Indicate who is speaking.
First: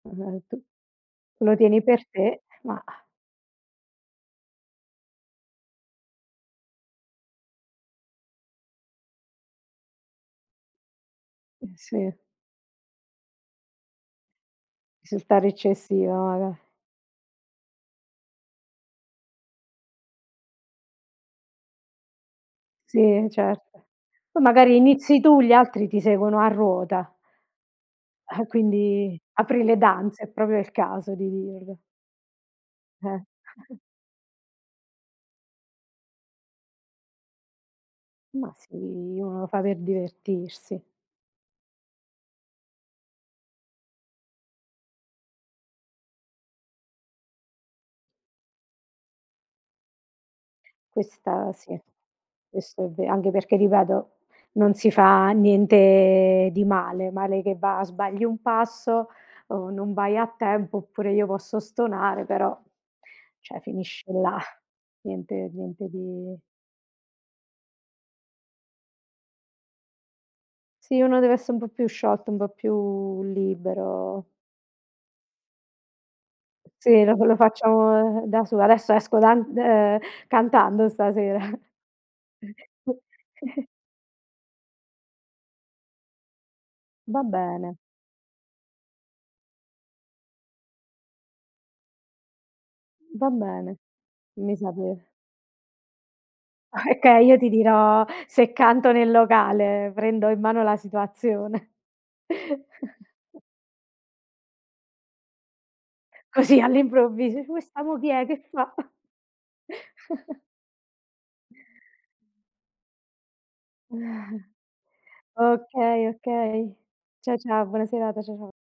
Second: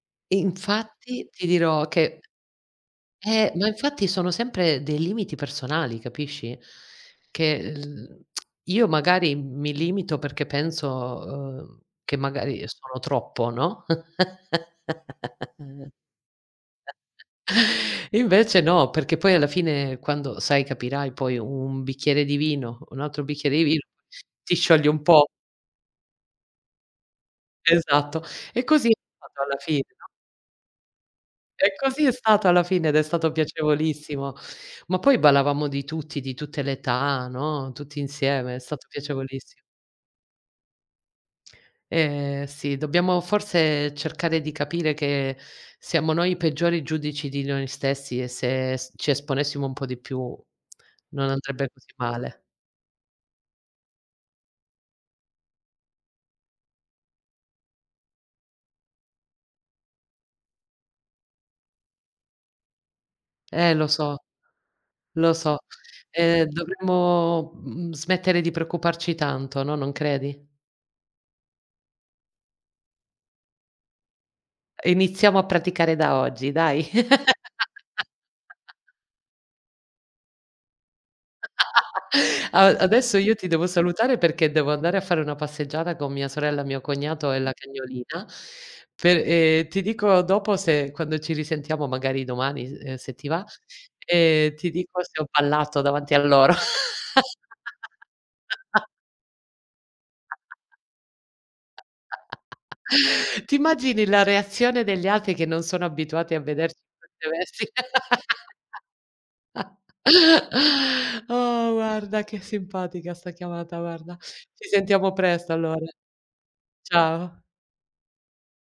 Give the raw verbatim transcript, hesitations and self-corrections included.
Speaker 1: [unintelligible]
Speaker 2: Infatti
Speaker 1: Tu
Speaker 2: ti
Speaker 1: lo tieni
Speaker 2: dirò
Speaker 1: per
Speaker 2: che
Speaker 1: te, ma
Speaker 2: Eh, ma infatti sono sempre dei limiti personali, capisci? Che l io magari mi limito perché penso,
Speaker 1: Eh
Speaker 2: uhm,
Speaker 1: sì.
Speaker 2: che magari sono troppo, no?
Speaker 1: Risultare eccessiva, magar
Speaker 2: Invece no, perché poi alla fine quando, sai, capirai poi un bicchiere di vino, un altro
Speaker 1: Sì,
Speaker 2: bicchiere di vino,
Speaker 1: certo. Poi
Speaker 2: ti
Speaker 1: magari
Speaker 2: sciogli un
Speaker 1: inizi
Speaker 2: po'.
Speaker 1: tu, gli altri ti seguono a ruota.
Speaker 2: Esatto,
Speaker 1: Eh
Speaker 2: e così è
Speaker 1: quindi
Speaker 2: stato alla
Speaker 1: apri le
Speaker 2: fine, no?
Speaker 1: danze, è propio il caso di
Speaker 2: E
Speaker 1: dirlo.
Speaker 2: così è stato alla fine ed è
Speaker 1: Eh.
Speaker 2: stato piacevolissimo. Ma poi ballavamo di tutti, di tutte le età, no, tutti
Speaker 1: Ma
Speaker 2: insieme. È
Speaker 1: sì,
Speaker 2: stato
Speaker 1: uno lo fa
Speaker 2: piacevolissim
Speaker 1: per divertirsi.
Speaker 2: Ehm, sì dobbiamo forse cercare di capire che siamo noi i peggiori giudici di noi stessi e se s ci esponessimo un po' di più non
Speaker 1: Questa
Speaker 2: andrebbe
Speaker 1: sì,
Speaker 2: così male.
Speaker 1: questo è ve anche perché ripeto, non si fa niente di male. Male che va sbagli un passo, uhm, non vai a tempo, oppure io posso stonare, però, ceh
Speaker 2: Eh lo
Speaker 1: finisce
Speaker 2: so.
Speaker 1: là.
Speaker 2: Lo
Speaker 1: Niente
Speaker 2: so.
Speaker 1: niente di
Speaker 2: Ehm, dovremmo, mhmm, smettere di preoccuparci tanto, no, non credi?
Speaker 1: Sì, uno deve esse un po' più sciolto, un po' più libero.
Speaker 2: Iniziamo a praticare da oggi, dai.
Speaker 1: Sì, lo lo faccio, ehm, da su adesso esco dan ehm, cantando stasera.
Speaker 2: A adesso io ti devo salutare, perché devo andare a fare una passeggiata con mia sorella, mio
Speaker 1: Va
Speaker 2: cognato e la
Speaker 1: bene.
Speaker 2: cagnolina per ehm, ti dico dopo se quando ci risentiamo, magari domani s se ti
Speaker 1: Va
Speaker 2: va,
Speaker 1: bene.
Speaker 2: e
Speaker 1: Mi
Speaker 2: ti dico
Speaker 1: sapere.
Speaker 2: se ho ballato davanti a loro.
Speaker 1: Okay, io ti dirò se canto nel locale, prendo in mano la situazione.
Speaker 2: Ti immagini la reazione degli altri che non sono abituati a
Speaker 1: Così
Speaker 2: vederti
Speaker 1: all'improvviso, dici: "Questa mo chi è,
Speaker 2: [unintelligible]
Speaker 1: che fa?"
Speaker 2: Oh, guarda che simpatica sta chiamata, guarda. Ci sentiamo presto, allora.
Speaker 1: Okay, okay. Ciao,
Speaker 2: Ciao.
Speaker 1: ciao, buona serata. Ciao, ciao.